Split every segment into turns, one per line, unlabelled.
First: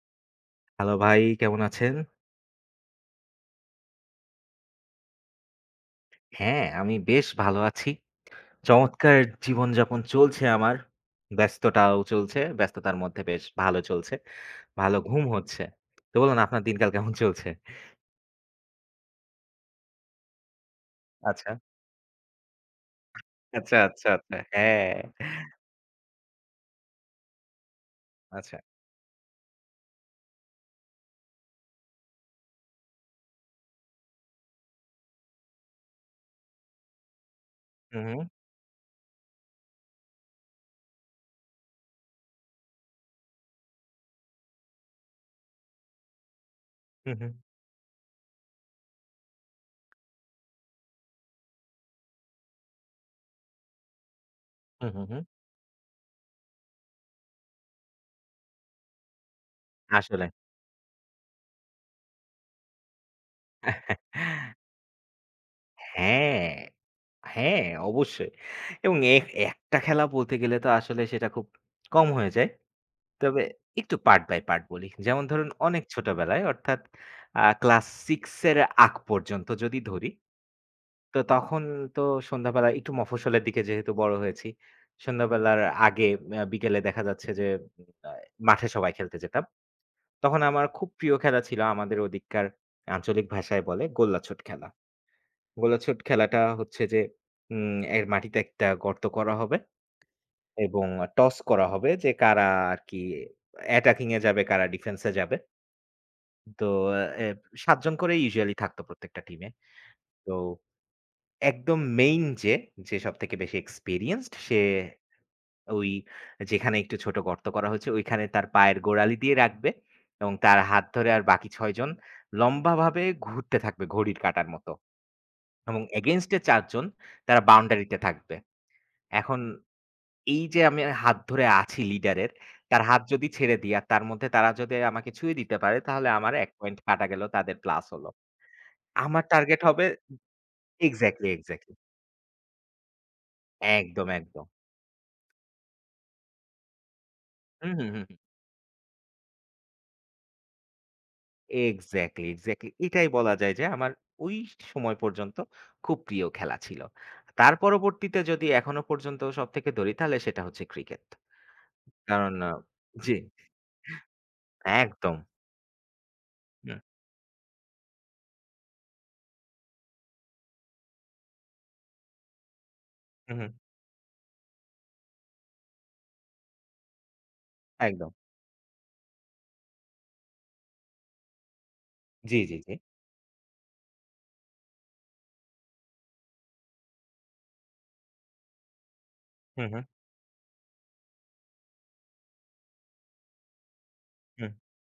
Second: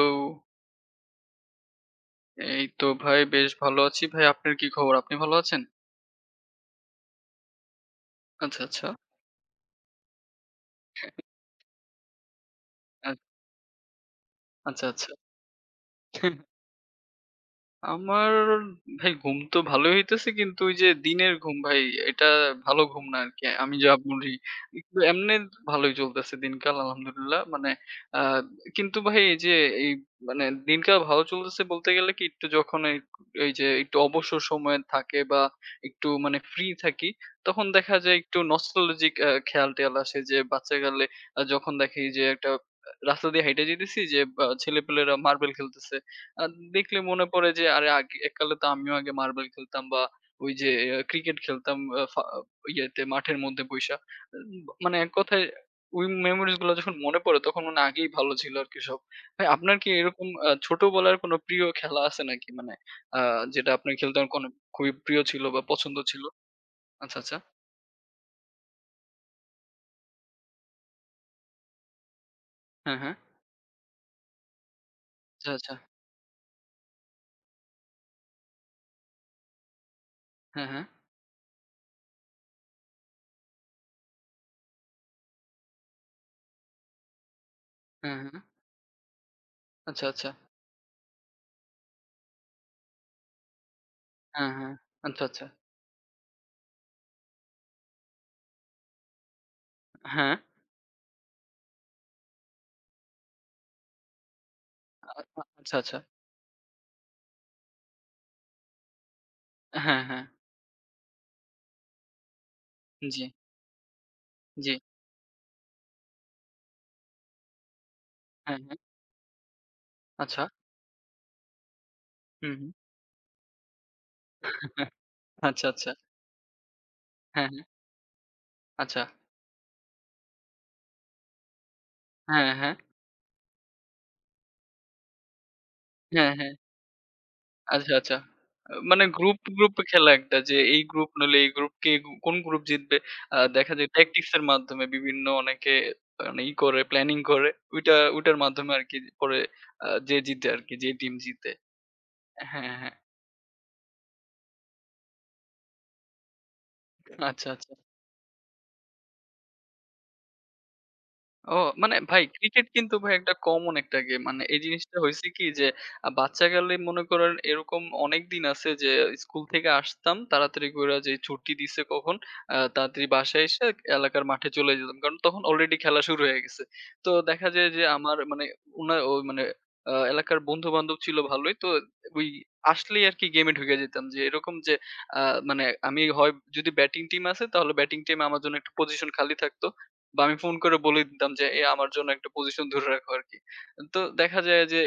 তো
হ্যালো ভাই, কেমন আছেন?
এই তো ভাই বেশ ভালো আছি। ভাই আপনার কি খবর? আপনি ভালো আছেন?
হ্যাঁ, আমি বেশ ভালো আছি।
আচ্ছা, আচ্ছা।
চমৎকার জীবনযাপন চলছে আমার। ব্যস্ততাও চলছে। ব্যস্ততার
আ
মধ্যে বেশ ভালো চলছে।
আচ্ছা,
ভালো
আচ্ছা।
ঘুম হচ্ছে। তো বলুন আপনার দিনকাল কেমন চলছে?
আমার ভাই ঘুম তো ভালোই হইতেছে কিন্তু ওই যে দিনের
আচ্ছা।
ঘুম ভাই এটা ভালো ঘুম না আরকি। আমি
আচ্ছা,
যা
আচ্ছা,
বলি
আচ্ছা। হ্যাঁ।
একটু এমনে ভালোই চলতেছে দিনকাল আলহামদুলিল্লাহ। মানে আ
আচ্ছা।
কিন্তু ভাই এই যে এই মানে দিনকাল ভালো চলতেছে বলতে গেলে কি একটু যখন এই এই যে একটু অবসর সময় থাকে বা একটু মানে ফ্রি থাকি তখন দেখা
হুম,
যায়
হুম,
একটু নস্টালজিক খেয়াল-টেয়াল আসে যে বাচ্চাকালে যখন দেখি যে একটা রাস্তা দিয়ে হাইটা যাইতেছি যে ছেলেপেলেরা মার্বেল খেলতেছে। আ দেখলে
হুম,
মনে
হুম,
পড়ে যে আরে আগে এককালে তো আমিও আগে মার্বেল খেলতাম বা ওই যে ক্রিকেট খেলতাম আ ফা ইয়েতে মাঠের মধ্যে বইসা।
হুম,
মানে
হুম।
এক
হুম।
কথায় ওই মেমোরিজ গুলা যখন মনে পড়ে তখন মনে হয় আগেই ভালো ছিল আরকি সব। ভাই আপনার কি
আসলে।
এরকম ছোটবেলার কোনো প্রিয় খেলা আছে নাকি? মানে আ যেটা আপনার খেলতে কোনো খুবই প্রিয় ছিল বা পছন্দ ছিল?
হ্যাঁ,
আচ্ছা, আচ্ছা।
হ্যাঁ, অবশ্যই। এবং একটা খেলা বলতে গেলে তো আসলে সেটা খুব কম হয়ে যায়।
হ্যাঁ, হ্যাঁ।
তবে একটু পার্ট বাই পার্ট বলি। যেমন ধরুন
আচ্ছা, আচ্ছা।
অনেক ছোটবেলায় অর্থাৎ ক্লাস 6 এর আগ পর্যন্ত যদি ধরি,
হ্যাঁ, হ্যাঁ।
তো তখন তো সন্ধ্যাবেলা একটু মফস্বলের দিকে যেহেতু বড় হয়েছি, সন্ধ্যাবেলার আগে বিকেলে দেখা যাচ্ছে যে আ
হ্যাঁ, হ্যাঁ।
মাঠে সবাই খেলতে যেতাম।
আচ্ছা, আচ্ছা।
তখন আমার খুব প্রিয় খেলা ছিল আমাদের ওদিককার আঞ্চলিক ভাষায় বলে গোল্লাছুট
হ্যাঁ,
খেলা।
হ্যাঁ। আচ্ছা, আচ্ছা।
গোল্লাছুট খেলাটা হচ্ছে যে এর মাটিতে একটা গর্ত করা হবে
হ্যাঁ।
এবং টস করা হবে যে কারা আরকি অ্যাটাকিং এ যাবে, কারা ডিফেন্স
আ
এ যাবে।
আ- আচ্ছা, আচ্ছা।
তো এ ৭ জন করে ইউজুয়ালি থাকতো প্রত্যেকটা টিমে।
হ্যাঁ, হ্যাঁ।
তো একদম মেইন যে,
জি,
সবথেকে বেশি এক্সপেরিয়েন্সড সে
জি।
ওই যেখানে একটু ছোট গর্ত করা হয়েছে ওইখানে তার
হ্যাঁ, হ্যাঁ।
পায়ের গোড়ালি দিয়ে রাখবে এবং
আচ্ছা।
তার হাত ধরে আর বাকি ৬ জন
হুম, হুম।
লম্বাভাবে ঘুরতে থাকবে ঘড়ির কাঁটার মতো
আচ্ছা,
এবং
আচ্ছা।
এগেইনস্ট এ ৪ জন তারা
হ্যাঁ, হ্যাঁ।
বাউন্ডারিতে থাকবে।
আচ্ছা।
এখন এই যে আমি হাত ধরে আছি লিডারের,
হ্যাঁ, হ্যাঁ।
তার হাত যদি ছেড়ে দিই আর তার মধ্যে তারা যদি আমাকে ছুঁয়ে দিতে পারে তাহলে
হ্যাঁ,
আমার ১
হ্যাঁ।
পয়েন্ট কাটা গেল তাদের প্লাস
আচ্ছা,
হলো।
আচ্ছা। আ মানে
আমার
গ্রুপ,
টার্গেট
গ্রুপ
হবে
খেলা একটা যে এই গ্রুপ
এক্সাক্টলি,
নইলে এই গ্রুপ
এক্সাক্টলি।
কে কোন গ্রুপ জিতবে। আ দেখা যায়
একদম,
ট্যাকটিক্স এর
একদম।
মাধ্যমে বিভিন্ন অনেকে মানে ই করে প্ল্যানিং করে।
হুম, হুম,
ওইটা
হুম।
ওইটার মাধ্যমে আরকি পরে যে জিতে আরকি যে টিম জিতে।
এক্সাক্টলি,
হ্যাঁ,
এক্সাক্টলি।
হ্যাঁ।
এটাই বলা যায় যে আমার ওই সময় পর্যন্ত খুব প্রিয় খেলা ছিল।
আচ্ছা,
তার
আচ্ছা।
পরবর্তীতে যদি এখনো পর্যন্ত সবথেকে ধরি তাহলে সেটা হচ্ছে ক্রিকেট।
ও মানে ভাই
কারণ আ
ক্রিকেট কিন্তু ভাই
জি,
একটা কমন একটা গেম। মানে এই জিনিসটা
একদম।
হইছে কি যে বাচ্চাকালে
হুম,
মনে করেন এরকম অনেক দিন আছে যে স্কুল থেকে আসতাম তাড়াতাড়ি কইরা যে ছুটি দিছে কখন তাড়াতাড়ি
হুম,
বাসায়
হুম,
এসে এলাকার মাঠে চলে যেতাম। কারণ তখন অলরেডি খেলা শুরু হয়ে গেছে। তো দেখা যায় যে
একদম।
আমার মানে উনা ও মানে আ এলাকার বন্ধু-বান্ধব ছিল ভালোই। তো ওই
জি, জি, জি।
আসলেই আরকি গেমে ঢুকে যেতাম। যে এরকম যে আ মানে আমি হয় যদি ব্যাটিং টিম আছে তাহলে ব্যাটিং টিমে আমার জন্য একটা পজিশন খালি থাকতো।
হুম, হুম,
বা আমি ফোন করে বলে দিতাম যে, "এ আমার জন্য একটা পজিশন ধরে রাখো" আরকি। তো দেখা
হুম।
যায় যে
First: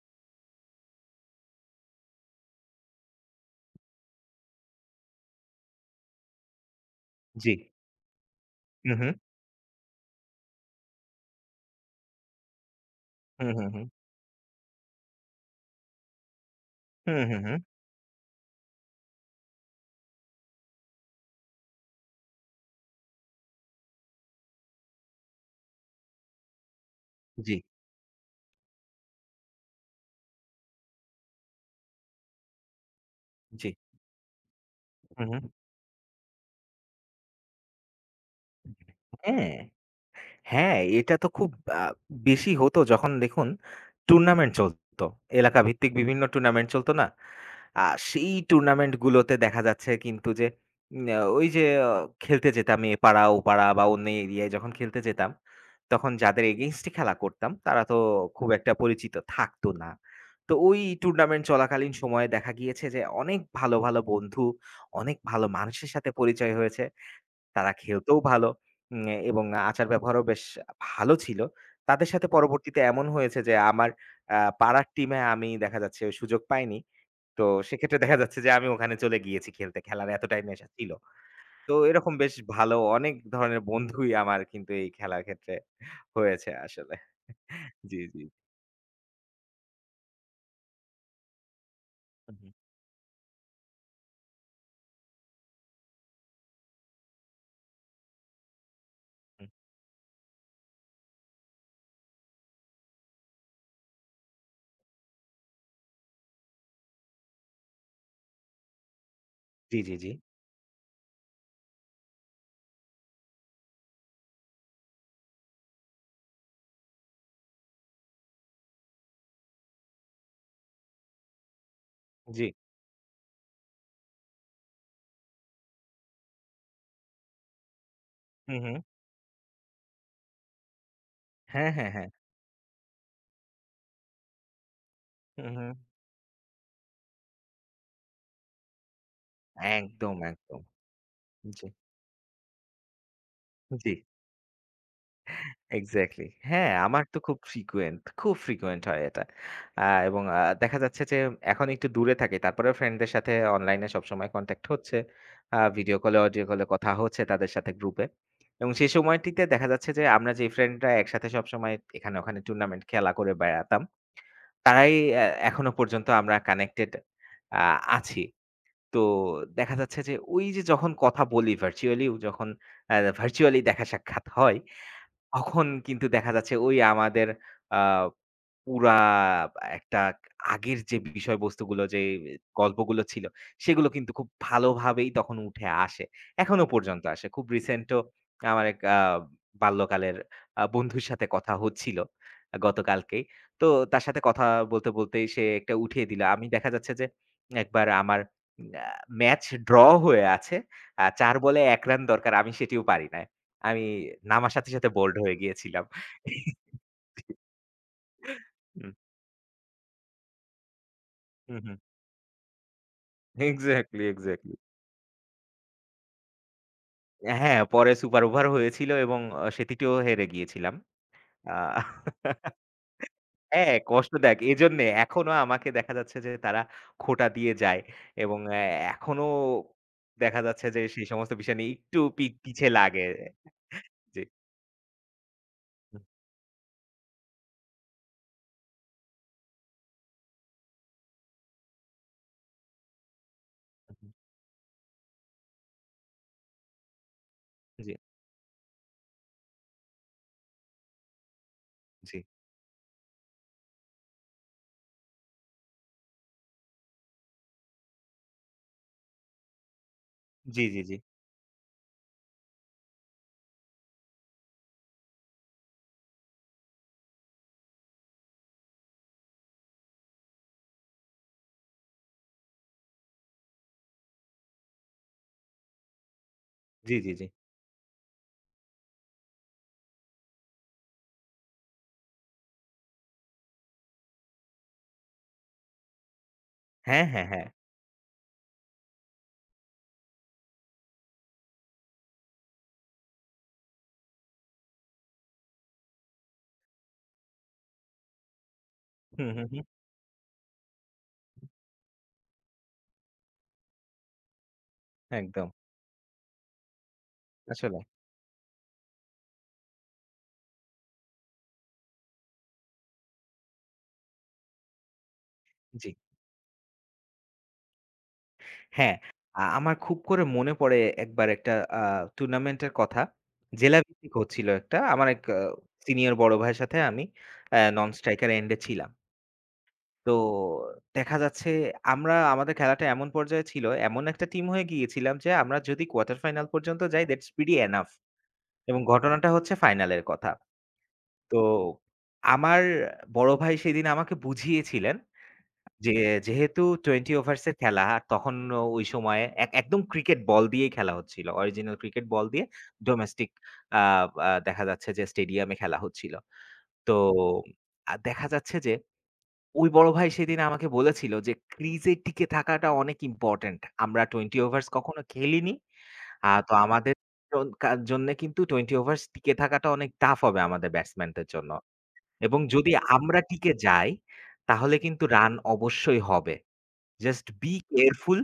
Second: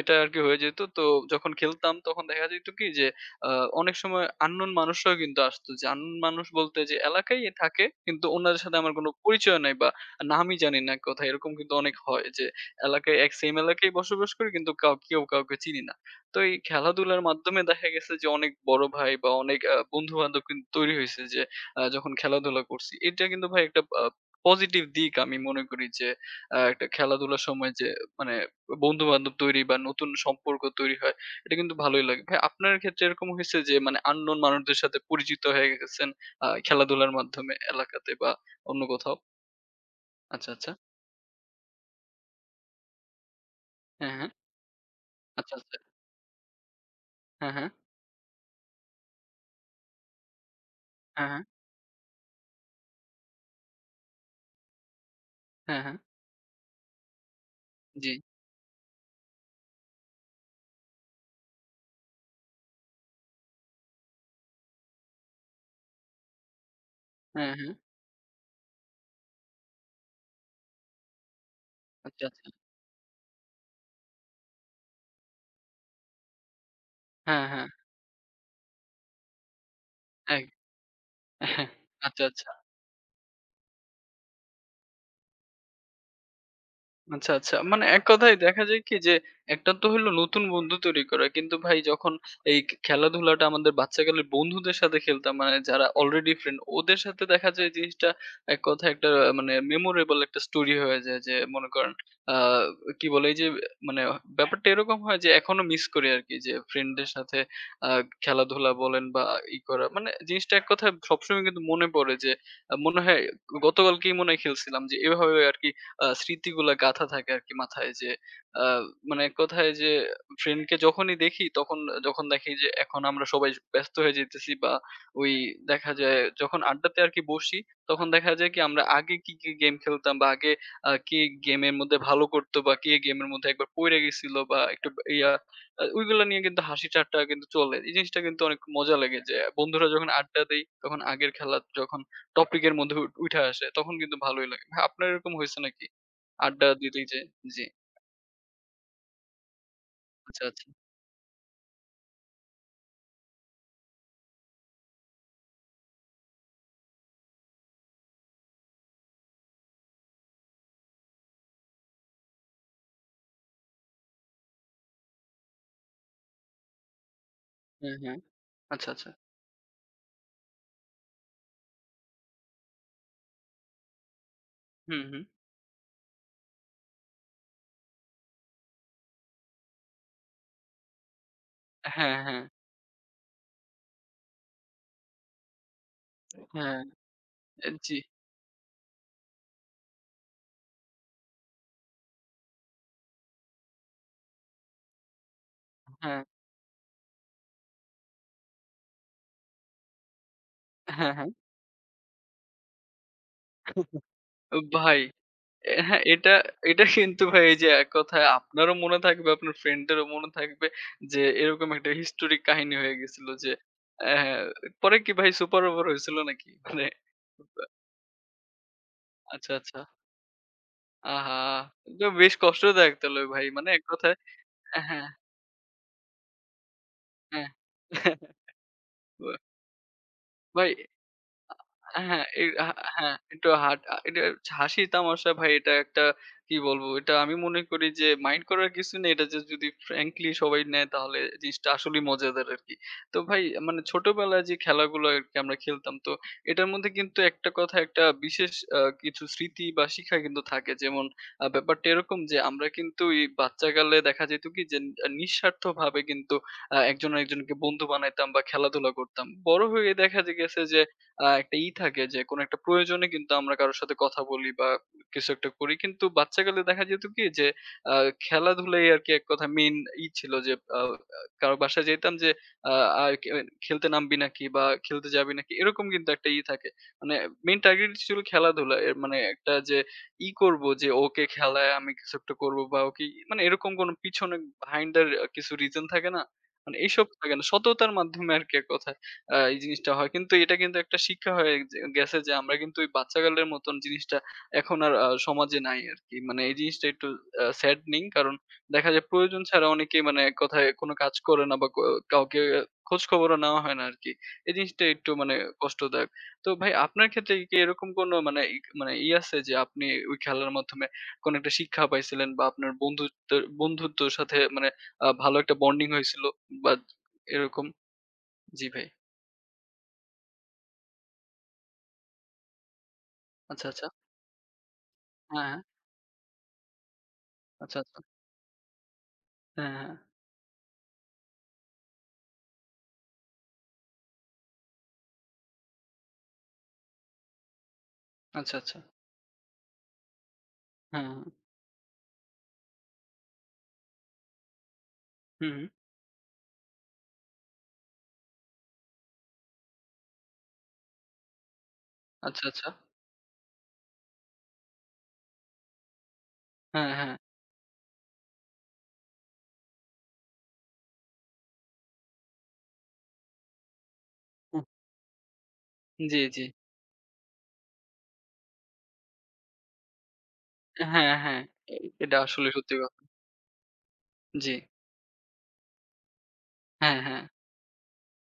এটা আরকি হয়ে যেত। তো যখন খেলতাম তখন দেখা যেত কি যে আ অনেক সময় unknown মানুষরাও কিন্তু আসতো। যে unknown মানুষ বলতে যে এলাকায়
জি।
থাকে কিন্তু উনাদের সাথে আমার
হুম,
কোনো
হুম,
পরিচয় নাই বা নামই জানি না এক কথায়। এরকম কিন্তু অনেক হয় যে এলাকায় এক
হুম,
সেম
হুম, হুম।
এলাকায় বসবাস করি কিন্তু কাউ কেউ কাউকে চিনি না। তো এই
হুম,
খেলাধুলার
হুম, হুম।
মাধ্যমে দেখা গেছে যে অনেক বড় ভাই বা অনেক বন্ধু-বান্ধব কিন্তু তৈরি হইছে যে যখন খেলাধুলা করছি। এটা কিন্তু ভাই একটা পজিটিভ দিক আমি মনে করি যে একটা খেলাধুলার
জি,
সময় যে মানে বন্ধু-বান্ধব তৈরি বা নতুন সম্পর্ক তৈরি হয়, এটা কিন্তু ভালোই লাগে। ভাই আপনার ক্ষেত্রে এরকম হইছে
জি।
যে মানে unknown মানুষদের সাথে
হুম, হুম।
পরিচিত হয়ে গেছেন খেলাধুলার মাধ্যমে এলাকাতে বা অন্য কোথাও?
হ্যাঁ।
আচ্ছা, আচ্ছা।
হ্যাঁ, এটা তো খুব আ বেশি হতো যখন দেখুন
হ্যাঁ, হ্যাঁ।
টুর্নামেন্ট চলতো।
আচ্ছা,
এলাকা
আচ্ছা।
ভিত্তিক বিভিন্ন টুর্নামেন্ট চলতো না?
হ্যাঁ, হ্যাঁ।
আ সেই টুর্নামেন্ট গুলোতে দেখা যাচ্ছে কিন্তু যে উম আ
হ্যাঁ, হ্যাঁ।
ওই যে অ খেলতে যেতাম এ পাড়া ও পাড়া বা অন্য এরিয়ায় যখন খেলতে যেতাম,
হ্যাঁ, হ্যাঁ।
তখন যাদের against এ খেলা করতাম তারা তো
জি।
খুব একটা পরিচিত থাকতো না। তো ওই টুর্নামেন্ট চলাকালীন সময়ে দেখা গিয়েছে যে অনেক ভালো, ভালো বন্ধু, অনেক ভালো মানুষের সাথে পরিচয় হয়েছে।
হ্যাঁ,
তারা
হ্যাঁ।
খেলতেও ভালো উম এবং আচার-ব্যবহারও বেশ ভালো ছিল। তাদের
আচ্ছা,
সাথে
আচ্ছা।
পরবর্তীতে এমন হয়েছে যে আমার আ পাড়ার টিমে আমি দেখা যাচ্ছে সুযোগ পাইনি।
হ্যাঁ,
তো
হ্যাঁ।
সেক্ষেত্রে দেখা যাচ্ছে যে আমি ওখানে চলে গিয়েছি খেলতে। খেলার এতটাই
এক
নেশা ছিল।
হ্যাঁ।
তো এরকম
আচ্ছা,
বেশ
আচ্ছা।
ভালো অনেক ধরনের বন্ধুই আমার কিন্তু এই খেলার ক্ষেত্রে হয়েছে আসলে।
আচ্ছা, আচ্ছা। মানে
জি,
এক
জি।
কথায় দেখা যায় কি যে একটা তো হলো নতুন বন্ধু তৈরি করা। কিন্তু ভাই যখন
হু, হু,
এই খেলাধুলাটা আমাদের বাচ্চাকালের বন্ধুদের সাথে খেলতাম মানে যারা অলরেডি ফ্রেন্ড ওদের সাথে দেখা যায় জিনিসটা এক কথায় একটা আহ,
হু।
মানে মেমোরেবল একটা স্টোরি হয়ে যায় যে মনে করেন আ কি বলে এই যে মানে ব্যাপারটা এরকম হয় যে এখনো মিস করি আরকি যে ফ্রেন্ডদের সাথে আ খেলাধুলা বলেন বা ই
জি,
করা
জি,
মানে
জি।
জিনিসটা এক কথায় সবসময় কিন্তু মনে পড়ে যে মনে হয় গতকালকেই মনে হয় খেলছিলাম যে এভাবে আরকি স্মৃতিগুলা গাঁথা থাকে আরকি মাথায় যে আ মানে এক কথায় যে ফ্রেন্ডকে যখনই দেখি তখন যখন
জি।
দেখি যে এখন আমরা সবাই ব্যস্ত হয়ে যাইতেছি বা ওই দেখা যায় যখন আড্ডাতে আরকি বসি তখন দেখা যায়
হু,
কি
হু।
আমরা আগে কি, কি গেম খেলতাম বা আগে কে
হ্যাঁ,
গেমের
হ্যাঁ,
মধ্যে
হ্যাঁ।
ভালো করতো বা কে গেমের মধ্যে একবার পইড়া গেছিল বা একটু ইয়া
হু, হু।
আ ওইগুলা নিয়ে কিন্তু হাসি ঠাট্টা কিন্তু চলে। এই জিনিসটা কিন্তু অনেক মজা লাগে যে বন্ধুরা যখন
একদম,
আড্ডা
একদম।
দেই তখন আগের খেলা
জি,
যখন টপিক এর মধ্যে উঠা আসে
জি।
তখন কিন্তু ভালোই লাগে। ভাই আপনার এরকম হইছে নাকি?
এক্সাক্টলি।
আড্ডা
হ্যাঁ, আমার
দিলেই যে
তো খুব
জি।
frequent, খুব frequent হয় এটা। এবং
আচ্ছা, আচ্ছা।
দেখা যাচ্ছে যে এখন একটু দূরে থাকি। তারপরেও ফ্রেন্ডদের সাথে অনলাইনে সবসময় কনট্যাক্ট হচ্ছে। ভিডিও কলে, অডিও কলে কথা হচ্ছে তাদের সাথে গ্রুপে। এবং সেই সময়টিতে দেখা যাচ্ছে যে আমরা যে ফ্রেন্ডরা একসাথে সবসময় এখানে ওখানে টুর্নামেন্ট খেলা করে বেড়াতাম, তারাই এ এখনো পর্যন্ত আমরা কানেক্টেড আ
হ্যাঁ, হ্যাঁ।
আছি।
আচ্ছা,
তো
আচ্ছা।
দেখা যাচ্ছে যে ওই যে যখন কথা বলি ভার্চুয়ালিও যখন আ ভার্চুয়ালি দেখা সাক্ষাৎ হয়
হুম, হুম।
তখন কিন্তু দেখা যাচ্ছে ওই আমাদের আ পুরা একটা আগের যে বিষয়বস্তুগুলো যে
হ্যাঁ, হ্যাঁ,
গল্পগুলো ছিল, সেগুলো কিন্তু খুব ভালোভাবেই তখন উঠে আসে। এখনো
হ্যাঁ।
পর্যন্ত আসে। খুব
এ
রিসেন্ট
জি।
ও আমার এক বাল্যকালের বন্ধুর সাথে কথা হচ্ছিল গতকালকেই। তো তার সাথে কথা বলতেই সে একটা উঠিয়ে দিল।
হ্যাঁ,
আমি দেখা যাচ্ছে যে একবার আমার আ ম্যাচ ড্র হয়ে আছে।
হ্যাঁ, হ্যাঁ।
৪ বলে ১ রান দরকার। আমি সেটিও পারি নাই। আমি নামার সাথে সাথে
ভাই,
বোল্ড হয়ে
এ
গিয়েছিলাম।
হ্যাঁ, এটা এটা কিন্তু ভাই এই যে এক কথায় আপনারও
হুম,
মনে থাকবে, আপনার ফ্রেন্ডেরও মনে থাকবে যে
হুম,
এরকম
হুম।
একটা হিস্টোরিক কাহিনী হয়ে গেছিল যে
এক্সাক্টলি,
অ্যা হ্যাঁ,
এক্সাক্টলি।
পরে কি ভাই সুপার ওভার হয়েছিল নাকি? মানে
হ্যাঁ, পরে সুপার ওভার হয়েছিল এবং
আচ্ছা, আচ্ছা।
সেটিতেও হেরে গিয়েছিলাম।
আহা!
আ
তো বেশ কষ্টদায়ক তাহলে ভাই। মানে
হ্যাঁ,
এক কথায়
কষ্টদায়ক। এজন্যে
হ্যাঁ,
এখনো আমাকে দেখা যাচ্ছে যে তারা খোঁটা
হ্যাঁ।
দিয়ে যায় এবং এখনো দেখা যাচ্ছে
ভাই
যে সেই সমস্ত বিষয় নিয়ে একটু
হ্যাঁ,
পি
এই
পিছে লাগে।
হ্যাঁ, একটু হাট আ
জি।
এটা হচ্ছে হাসির তামাশা ভাই এটা
হুম,
একটা কি বলবো? এটা আমি মনে করি যে মাইন্ড করার কিছু নেই। এটা যে যদি ফ্র্যাঙ্কলি সবাই নেয় তাহলে জিনিসটা আসলেই মজাদার আরকি। তো ভাই মানে
হুম, হুম।
ছোটবেলায় যে খেলাগুলো আরকি আমরা খেলতাম তো এটার মধ্যে কিন্তু একটা কথা
জি, জি।
একটা বিশেষ কিছু স্মৃতি বা শিক্ষা কিন্তু থাকে। যেমন ব্যাপারটা
জি,
এরকম যে আমরা কিন্তু এই বাচ্চাকালে দেখা যেত কি যে নিঃস্বার্থভাবে কিন্তু একজন আরেকজনকে বন্ধু বানাইতাম বা খেলাধুলা করতাম। বড় হয়ে দেখা যে গেছে
জি,
যে
জি।
একটা ই থাকে যে কোনো একটা প্রয়োজনে কিন্তু আমরা কারো সাথে কথা বলি বা কিছু একটা করি। কিন্তু বাচ্চাকালে দেখা যেত কি যে আ খেলাধুলাই আরকি এক কথা মেইন ই ছিল যে কারো বাসায় যেতাম যে আ আ খেলতে নামবি নাকি বা খেলতে যাবি নাকি এরকম কিন্তু একটা ই থাকে।
জি, জি,
মানে
জি।
মেইন টার্গেট ছিল খেলাধুলা। এর মানে একটা যে ই করব যে ওকে খেলায় আমি কিছু একটা করব বা ওকে ই- মানে এরকম কোনো পিছনে behind the কিছু রিজন থাকে না? মানে
হ্যাঁ,
এইসব
হ্যাঁ,
থাকে না।
হ্যাঁ।
সততার মাধ্যমে আরকি এক কথায়। এই জিনিসটা হয়। কিন্তু এটা কিন্তু একটা শিক্ষা হয়ে যে গেছে যে আমরা কিন্তু ওই বাচ্চাকালের মতন জিনিসটা এখন আর সমাজে নাই আরকি। মানে এই জিনিসটা একটু saddening কারণ দেখা যায়
হুম,
প্রয়োজন
হুম, হুম।
ছাড়া অনেকেই মানে এক কথায় কোনো কাজ করে না বা কাউকে খোঁজ খবরও নেওয়া হয় না আরকি। এই জিনিসটা একটু মানে
একদম।
কষ্টদায়ক। তো ভাই আপনার ক্ষেত্রে কি
আসলে।
এরকম কোনো মানে ই মানে ই আছে যে আপনি ওই খেলার মাধ্যমে কোনো একটা শিক্ষা পাইছিলেন বা আপনার বন্ধুত্বের বন্ধুত্বর সাথে মানে ভালো একটা বন্ডিং
জি।
হয়েছিল বা এরকম? জি ভাই।
হ্যাঁ, আমার খুব করে মনে পড়ে একবার একটা আ টুর্নামেন্টের কথা।
আচ্ছা, আচ্ছা।
জেলাভিত্তিক হচ্ছিল একটা। আমার এক
হ্যাঁ,
সিনিয়র বড় ভাইয়ের সাথে আমি
আচ্ছা,
নন
আচ্ছা।
স্ট্রাইকার এন্ড এ ছিলাম।
হ্যাঁ, হ্যাঁ।
তো দেখা যাচ্ছে আমরা আমাদের খেলাটা এমন পর্যায়ে ছিল, এমন একটা টিম হয়ে গিয়েছিলাম যে আমরা যদি কোয়ার্টার ফাইনাল পর্যন্ত যাই that's pretty enough
আচ্ছা, আচ্ছা।
এবং ঘটনাটা হচ্ছে ফাইনালের কথা।
হ্যাঁ,
তো আমার বড় ভাই সেদিন আমাকে বুঝিয়েছিলেন
হুম।
যে যেহেতু ২০ ওভার্স এর খেলা আর তখন ওই সময়ে একদম ক্রিকেট বল দিয়েই খেলা হচ্ছিল। অরিজিনাল ক্রিকেট বল
আচ্ছা,
দিয়ে
আচ্ছা।
ডোমেস্টিক আ আ দেখা যাচ্ছে যে স্টেডিয়ামে খেলা হচ্ছিল।
হ্যাঁ,
তো
হ্যাঁ।
আ দেখা যাচ্ছে যে ওই বড় ভাই সেদিন আমাকে বলেছিল যে, "ক্রিজে টিকে থাকাটা অনেক ইম্পোর্টেন্ট। আমরা ২০
হুম,
ওভার্স কখনো খেলিনি।
জি, জি।
তো আমাদের জন কার জন্যে কিন্তু ২০ ওভার্স টিকে থাকাটা অনেক টাফ হবে আমাদের
হ্যাঁ,
ব্যাটসম্যানদের
হ্যাঁ।
জন্য।
এ এটা
এবং
আসলে
যদি
সত্যি কথা।
আমরা টিকে যাই
জি।
তাহলে কিন্তু রান অবশ্যই হবে।"
হ্যাঁ, হ্যাঁ।
Just be careful.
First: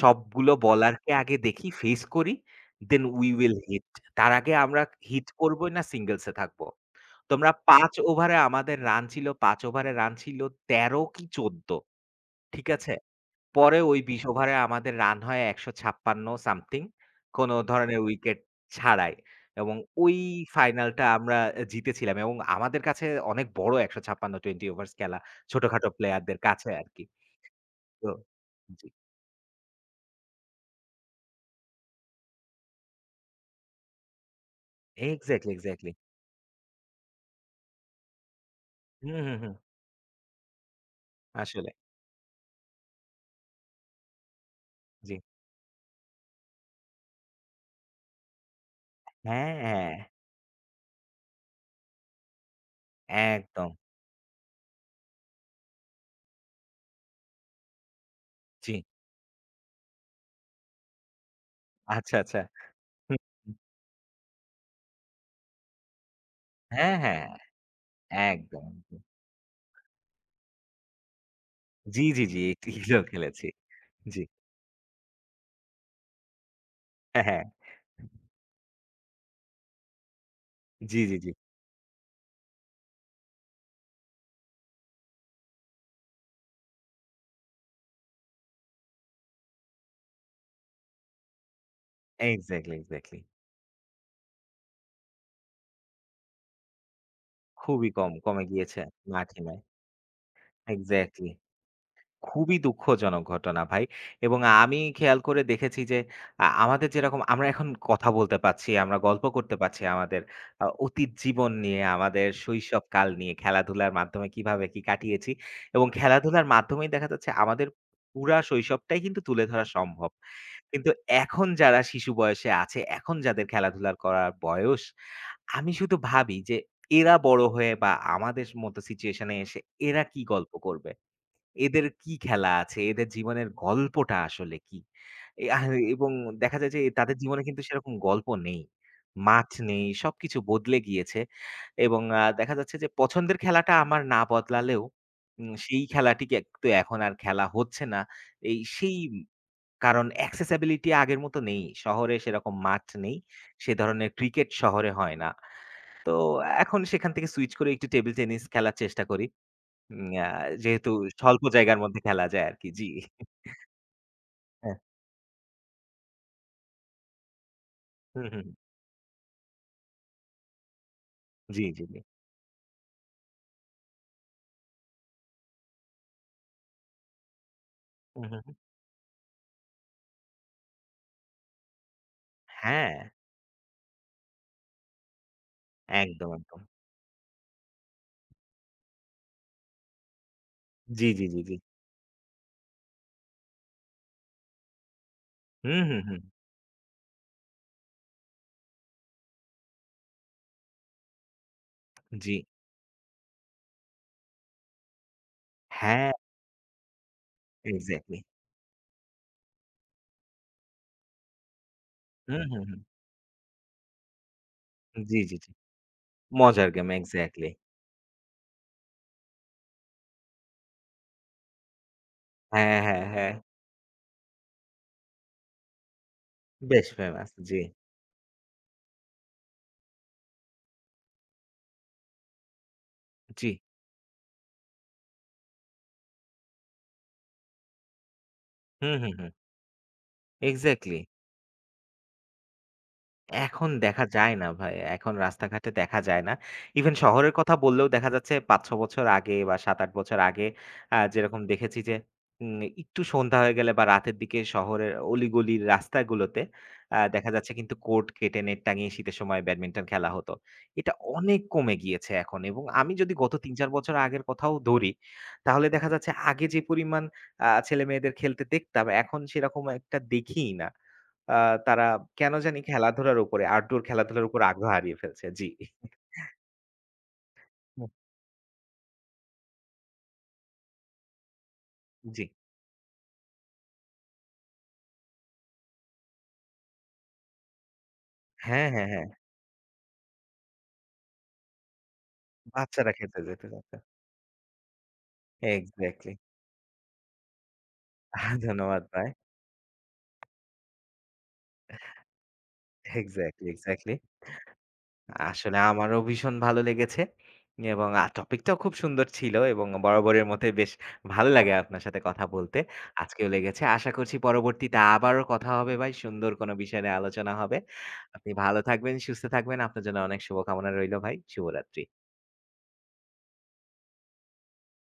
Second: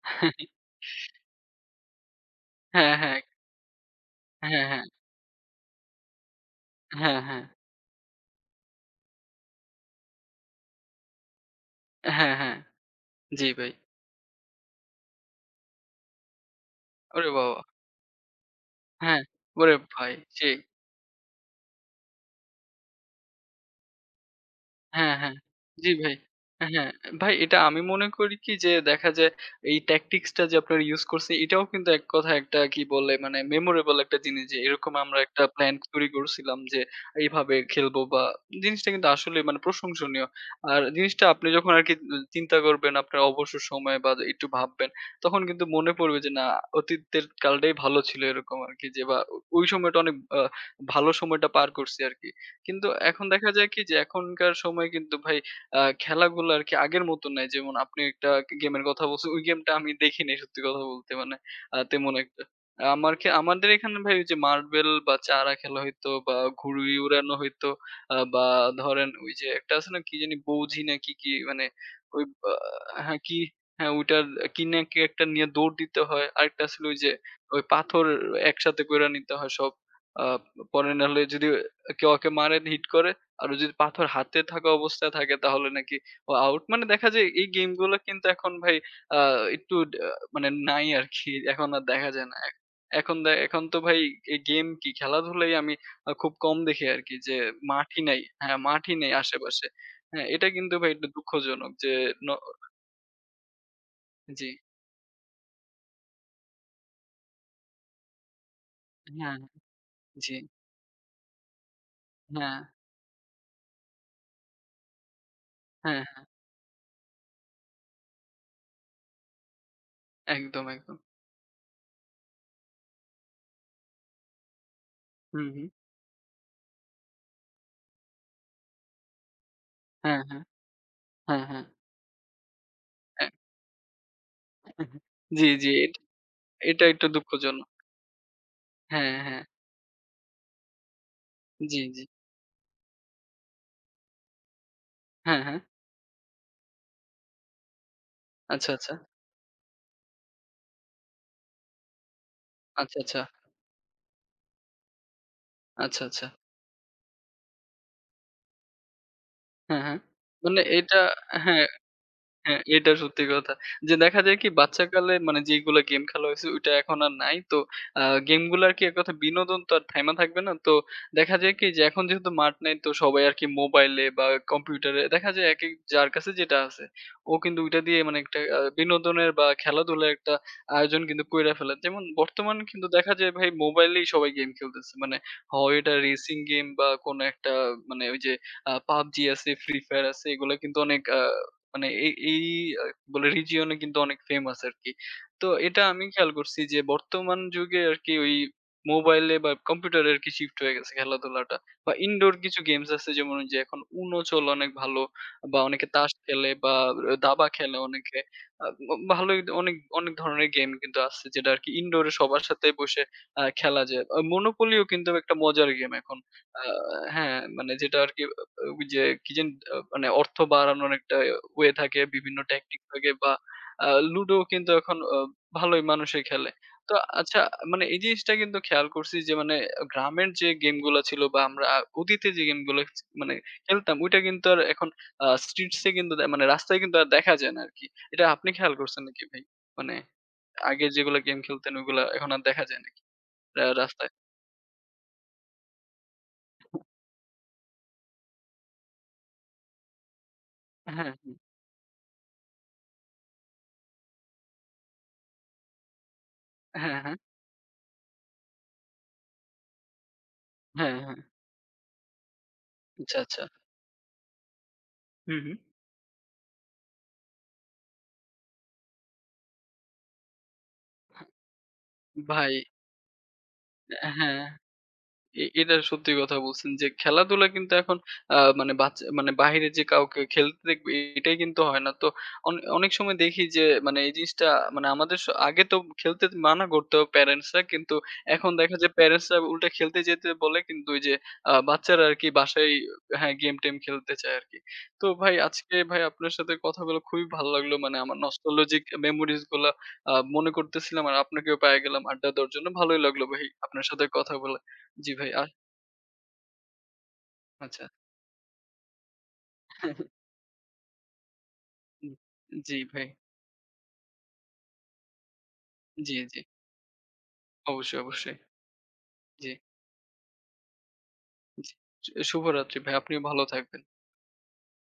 সবগুলো বলারকে আগে দেখি, ফেস করি।
হ্যাঁ,
দেন
হ্যাঁ।
We will hit. তার আগে
হ্যাঁ,
আমরা
হ্যাঁ।
হিট করবই না, সিঙ্গলসে থাকব।
হ্যাঁ, হ্যাঁ।
তোমরা ৫ ওভারে আমাদের রান ছিল ৫ ওভারে রান ছিল ১৩ কি ১৪,
হ্যাঁ, হ্যাঁ।
ঠিক আছে?
জি ভাই।
পরে ওই ২০ ওভারে আমাদের রান হয় ১৫৬ সামথিং।
ওরে
কোন
বাবা!
ধরনের উইকেট ছাড়াই।
হ্যাঁ। ওরে
এবং
ভাই!
ওই
সেই।
ফাইনালটা আমরা জিতেছিলাম এবং আমাদের কাছে অনেক বড় ১৫৬ ২০ ওভার্স
হ্যাঁ,
খেলা
হ্যাঁ।
ছোটখাটো
জি ভাই।
প্লেয়ারদের কাছে
হ্যাঁ,
আরকি।
ভাই এটা আমি মনে
তো
করি কি যে
জি।
দেখা যায় এই tactics টা যে আপনারা ইউস করছে এটাও কিন্তু এক কথায় একটা কি বলে মানে memorable একটা জিনিস যে এরকম আমরা একটা
এক্সাক্টলি,
প্ল্যান
এক্সাক্টলি।
তৈরি করছিলাম যে এইভাবে খেলবো বা জিনিসটা কিন্তু
হুম, হুম,
আসলে
হুম।
মানে প্রশংসনীয়। আর জিনিসটা আপনি যখন
আসলে।
আরকি চিন্তা করবেন আপনার অবসর সময়ে বা একটু ভাববেন
জি।
তখন কিন্তু মনে পড়বে যে না অতীতের কালটাই ভালো ছিল এরকম আরকি যে বা
হ্যাঁ,
ওই
হ্যাঁ।
সময়টা অনেক ভালো সময়টা পার করছি আরকি। কিন্তু এখন দেখা যায়
একদম।
কি যে এখনকার সময়ে কিন্তু ভাই খেলাগুলো আরকি আগের মত নাই। যেমন আপনি একটা
জি।
গেমের কথা বলছেন, ওই গেমটা আমি দেখিনি সত্যি কথা বলতে মানে তেমন
আচ্ছা, আচ্ছা।
একটা। আমার
হুম,
খে
হুম।
আমাদের এখানে ভাই ওই যে মার্বেল বা চারা খেলা হইতো বা ঘুড়ি
হ্যাঁ, হ্যাঁ।
উড়ানো হইতো বা
একদম।
ধরেন ওই যে একটা আছে না কি জানি বউঝি না কি, কি মানে
জি,
ওই
জি, জি।
বা
এগুলো
হ্যাঁ কি
খেলেছি।
হ্যাঁ
জি।
ওইটার কি না কি একটা নিয়ে দৌড় দিতে হয়। আরেকটা ছিল ওই যে
হ্যাঁ, হ্যাঁ।
ওই পাথর একসাথে কইরা নিতে হয় সব। আ পরে
জি,
না
জি,
হলে
জি।
যদি কেউ ওকে মারেন, হিট করে। আরো যদি পাথর হাতে থাকা অবস্থায় থাকে তাহলে নাকি ও আউট। মানে দেখা যায় এই গেমগুলো কিন্তু এখন ভাই আ একটু ডা মানে নাই আরকি। এখন আর দেখা যায় না। এখ
এক্সাক্টলি,
এখন
এক্সাক্টলি।
দে এখন তো ভাই এই গেম কি খেলাধুলাই আমি খুব কম দেখি আরকি যে
খুবই
মাঠই
কম
নাই।
কমে
হ্যাঁ,
গিয়েছে
মাঠই নেই
মাঠে নয়।
আশেপাশে। হ্যাঁ, এটা কিন্তু ভাই একটু
এক্সাক্টলি।
দুঃখজনক যে ন
খুবই দুঃখজনক ঘটনা ভাই। এবং
জি।
আমি খেয়াল করে দেখেছি যে আমাদের যেরকম আমরা এখন কথা বলতে পারছি, আমরা গল্প
হ্যাঁ,
করতে পারছি আমাদের
জি।
আ অতীত জীবন নিয়ে, আমাদের
হ্যাঁ,
শৈশবকাল নিয়ে, খেলাধুলার মাধ্যমে কিভাবে কি কাটিয়েছি এবং
হ্যাঁ,
খেলাধুলার মাধ্যমেই দেখা যাচ্ছে আমাদের পুরা শৈশবটাই কিন্তু তুলে ধরা সম্ভব।
একদম,
কিন্তু
একদম।
এখন যারা শিশু বয়সে আছে, এখন যাদের খেলাধুলা করার বয়স,
হুম, হুম।
আমি শুধু ভাবি যে এরা বড় হয়ে বা আমাদের মতো সিচুয়েশন এ এসে এরা
হ্যাঁ,
কি
হ্যাঁ,
গল্প করবে?
হ্যাঁ, হ্যাঁ।
এদের কি খেলা আছে? এদের
অ্যা
জীবনের গল্পটা আসলে কি? এ
জি,
আহ
জি। এট
এবং দেখা যায় যে
এটা একটু
তাদের জীবনে কিন্তু
দুঃখজনক।
সেরকম গল্প নেই।
হ্যাঁ, হ্যাঁ।
মাঠ নেই, সবকিছু বদলে গিয়েছে।
জি, জি।
এবং দেখা যাচ্ছে যে পছন্দের খেলাটা আমার না বদলালেও
হ্যাঁ, হ্যাঁ।
সেই খেলাটি কে তো এখন আর খেলা হচ্ছে না। এই
আচ্ছা, আচ্ছা।
সেই কারণ accessibility আগের মতো নেই। শহরে সেরকম মাঠ
আচ্ছা,
নেই।
আচ্ছা।
সে ধরনের ক্রিকেট শহরে হয় না।
আচ্ছা,
তো
আচ্ছা।
এখন সেখান থেকে সুইচ করে একটু টেবল টেনিস খেলার চেষ্টা করি।
হ্যাঁ, হ্যাঁ।
উম আ
মানে
যেহেতু
এটা
স্বল্প
হ্যাঁ।
জায়গার মধ্যে খেলা যায়
হ্যাঁ,
আরকি। জি।
এটা সত্যি কথা। যে দেখা যায় কি
হ্যাঁ।
বাচ্চাকালে মানে যেইগুলা গেম খেলা হইছে ওইটা এখন আর নাই। তো
হুম, হুম।
গেমগুলো আরকি এক কথা বিনোদন তো আর থাইমা থাকবে না। তো দেখা যায়
জি,
কি যে
জি, জি।
এখন যেহেতু মাঠ নাই তো সবাই আরকি মোবাইলে বা কম্পিউটারে দেখা যায় একেক যার কাছে যেটা আছে ও কিন্তু ওইটা দিয়ে মানে
হুম,
একটা
হুম, হুম।
বিনোদনের বা খেলাধুলার একটা আয়োজন কিন্তু কইরা ফেলে। যেমন বর্তমান কিন্তু
হ্যাঁ,
দেখা যায় ভাই মোবাইলেই সবাই গেম খেলতেছে। মানে হয় এটা
একদম,
রেসিং
একদম।
গেম বা কোনো একটা মানে ওই যে PUBG আছে, Free Fire আছে এগুলা কিন্তু অনেক
জি, জি, জি, জি।
মানে এই এই আ বলে রিজিয়ন এ কিন্তু অনেক ফেমাস আরকি। তো
হুম,
এটা
হুম,
আমি
হুম।
খেয়াল করছি যে বর্তমান যুগে আরকি ওই মোবাইলে বা কম্পিউটারে আরকি শিফট হয়ে গেছে খেলাধুলাটা। বা
জি।
ইনডোর কিছু গেমস আছে যেমন ওই যে এখন UNO চলে অনেক ভালো বা অনেকে তাস
হ্যাঁ,
খেলে বা দাবা খেলে অনেকে।
এক্সাক্টলি।
আ ব ভালোই অনেক, অনেক ধরনের গেম কিন্তু আছে যেটা আরকি ইনডোরে সবার
হুম, হুম,
সাথে
হুম।
বসে খেলা যায়। মনোপলিও কিন্তু
জি,
একটা
জি, জি।
মজার গেম এখন। আ
মজার গেম
হ্যাঁ,
এক্সাক্টলি।
মানে যেটা আরকি ওই যে কি জানি মানে অর্থ বাড়ানোর একটা হয়ে থাকে, বিভিন্ন
হ্যাঁ,
ট্যাকটিক
হ্যাঁ,
থাকে বা
হ্যাঁ।
আ লুডো কিন্তু এখন ভালোই মানুষে খেলে।
বেশ
তো
ফেমাস।
আচ্ছা
জি,
মানে এই জিনিসটা কিন্তু খেয়াল করছি যে মানে গ্রামের যে গেমগুলা ছিল বা আমরা অতীতে যে গেমগুলো মানে
জি।
খেলতাম ওইটা কিন্তু আর এখন স্ট্রিটস এ কিন্তু মানে রাস্তায় কিন্তু আর দেখা যায় না আরকি। এটা আপনি খেয়াল
হুম,
করছেন
হুম,
নাকি
হুম।
ভাই? মানে আগে
এক্সাক্টলি।
যেগুলা গেম খেলতেন ওগুলা এখন আর দেখা যায় নাকি
এখন দেখা
রাস্তায়?
যায় না ভাই। এখন রাস্তাঘাটে দেখা যায় না। ইভেন শহরের কথা বললেও দেখা যাচ্ছে ৫-৬ বছর আগে বা ৭-৮ বছর আগে
হ্যাঁ, হ্যাঁ,
যেরকম দেখেছি যে একটু সন্ধ্যা হয়ে গেলে বা রাতের দিকে শহরের অলিগলির রাস্তাগুলোতে
হ্যাঁ, হ্যাঁ,
দেখা যাচ্ছে কিন্তু কোর্ট কেটে নেট টাঙিয়ে শীতের সময় ব্যাডমিন্টন খেলা হতো। এটা
হ্যাঁ, হ্যাঁ,
অনেক কমে গিয়েছে এখন এবং আমি যদি
আচ্ছা,
গত
আচ্ছা।
৩-৪ বছর আগের কথাও ধরি,
হুম, হুম।
তাহলে দেখা যাচ্ছে আগে যে পরিমাণ ছেলেমেয়েদের খেলতে দেখতাম এখন সেরকম একটা দেখিই না। আ তারা কেন
ভাই,
জানি খেলাধুলার উপরে আউটডোর খেলাধুলার
হ্যাঁ।
উপর আগ্রহ হারিয়ে ফেলছে। জি।
এটা সত্যি কথা বলছেন যে খেলাধুলা কিন্তু
হুম,
এখন মানে বাচ্চা মানে বাহিরে যে কাউকে খেলতে দেখবে এটাই কিন্তু হয় না। তো
জি।
অনেক সময় দেখি যে মানে এই জিনিসটা মানে আমাদের স আগে তো খেলতে মানা করতো প্যারেন্টস রা। কিন্তু এখন
হ্যাঁ,
দেখা
হ্যাঁ,
যায়
হ্যাঁ।
প্যারেন্টস রা উল্টা খেলতে যেতে বলে কিন্তু ওই যে বাচ্চারা আরকি বাসায়
বাচ্চারা খেলতে
হ্যাঁ,
যেতে
গেম-টেম
চাচ্ছে।
খেলতে চায় আরকি। তো ভাই আজকে ভাই
এক্সাক্টলি।
আপনার সাথে কথা বলে খুবই ভালো লাগলো। মানে আমার
আহ ধন্যবাদ
নস্টালজিক
ভাই।
মেমোরিজ গুলা মনে করতেছিলাম আর আপনাকেও পেয়ে গেলাম আড্ডা দেওয়ার জন্য। ভালোই লাগলো ভাই
এক্সাক্টলি,
আপনার
এক্সাক্টলি।
সাথে কথা বলে। জি ভাই। আ
আসলে আমারও ভীষণ ভালো লেগেছে
আচ্ছা।
এবং টপিকটাও খুব সুন্দর ছিল এবং বরাবরের মতোই বেশ ভালো লাগে আপনার সাথে কথা বলতে।
জি ভাই।
আজকেও লেগেছে। আশা করছি পরবর্তীতে আবারও কথা হবে ভাই।
জি,
সুন্দর
জি।
কোনো বিষয় নিয়ে আলোচনা হবে।
অবশ্যই,
আপনি
অবশ্যই।
ভালো থাকবেন, সুস্থ
জি,
থাকবেন। আপনার জন্য অনেক শুভকামনা রইলো ভাই।
জি।
শুভরাত্রি।
শুভরাত্রি ভাই। আপনিও ভালো থাকবেন।